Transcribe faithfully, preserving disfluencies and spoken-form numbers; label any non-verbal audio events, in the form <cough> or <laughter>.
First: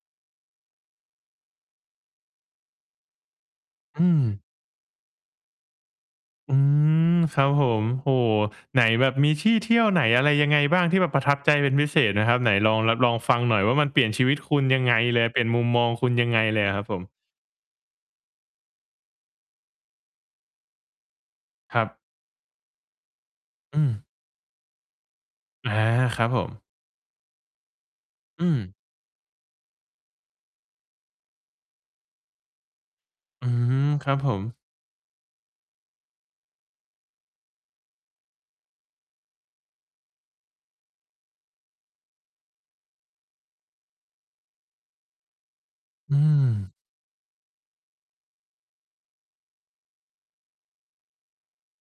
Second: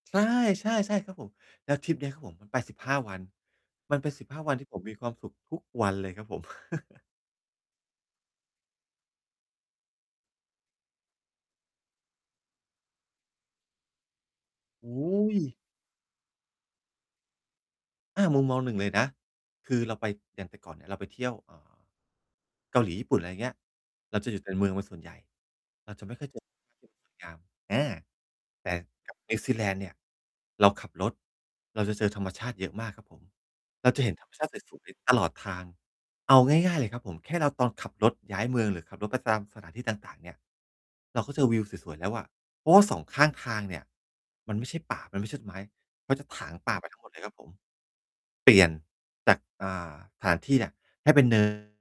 ใช่ ใช่ ใช่ครับผม แล้วทริปเนี้ยครับผม มัน ไป สิบห้า วัน มัอนเืป็น สิบห้า ม วันที่ผมมีความสุขทุกวันเลยครับผม อื<chuckles> ม ครับผม โอ้โฮ ไหน แบบมีที่เที่ยวไหนอะไรยังไงบ้าง? ที่แบบประทับใจเป็นพิเศษนะครับ ไหนลองแล็บ ลองฟังหน่อยว่า มันเปลี่ยนชีวิตคุณยังโอไง้เลย? โเปลี่ยนฮ มุมมองคุณยังไงเลยอะครับผม? อา มุมมองหนึ่งเลยนะ คือเราไป อย่างแต่ก่อนเนี่ยเราไปเที่ยว อ่ครา ับ เกาหลี ญี่ปุ่น ไรเงี้ย อืม เราจะอยู่แต่เมืองเป็นส่วนใหญ่ อา เราจะไม่ครค่ัอบย เจผอ ม <unintelligible> งาม อา อืแตม ่ กับ นิวซีแลนด์เนี่ย เราขับรถ เราจะเจอธรรมชาติเยอะมากครับผม อืม เราจะคเรห็ัน บธรผรมชม าติสวย ๆ ตลอดทาง เอาง่าย ๆ เลยครับผม แค่เรา ตอนขับรถย้ายเมืองหรือขับรถไปตามสถานที่ต่าง ๆ เนี่ย เราก็เจอวิวสวย ๆ แล้วอะ เพราะว่า สอง ข้างทางเนี่ย มันไม่ใช่ป่า มันไม่ใช่ต้นไม้ เขอืาจะถางปม ่าไปทั้งหมดเลยครับผม เปลี่ยนจาก อา สถานที่เนี่ย ให้เป็น เนิน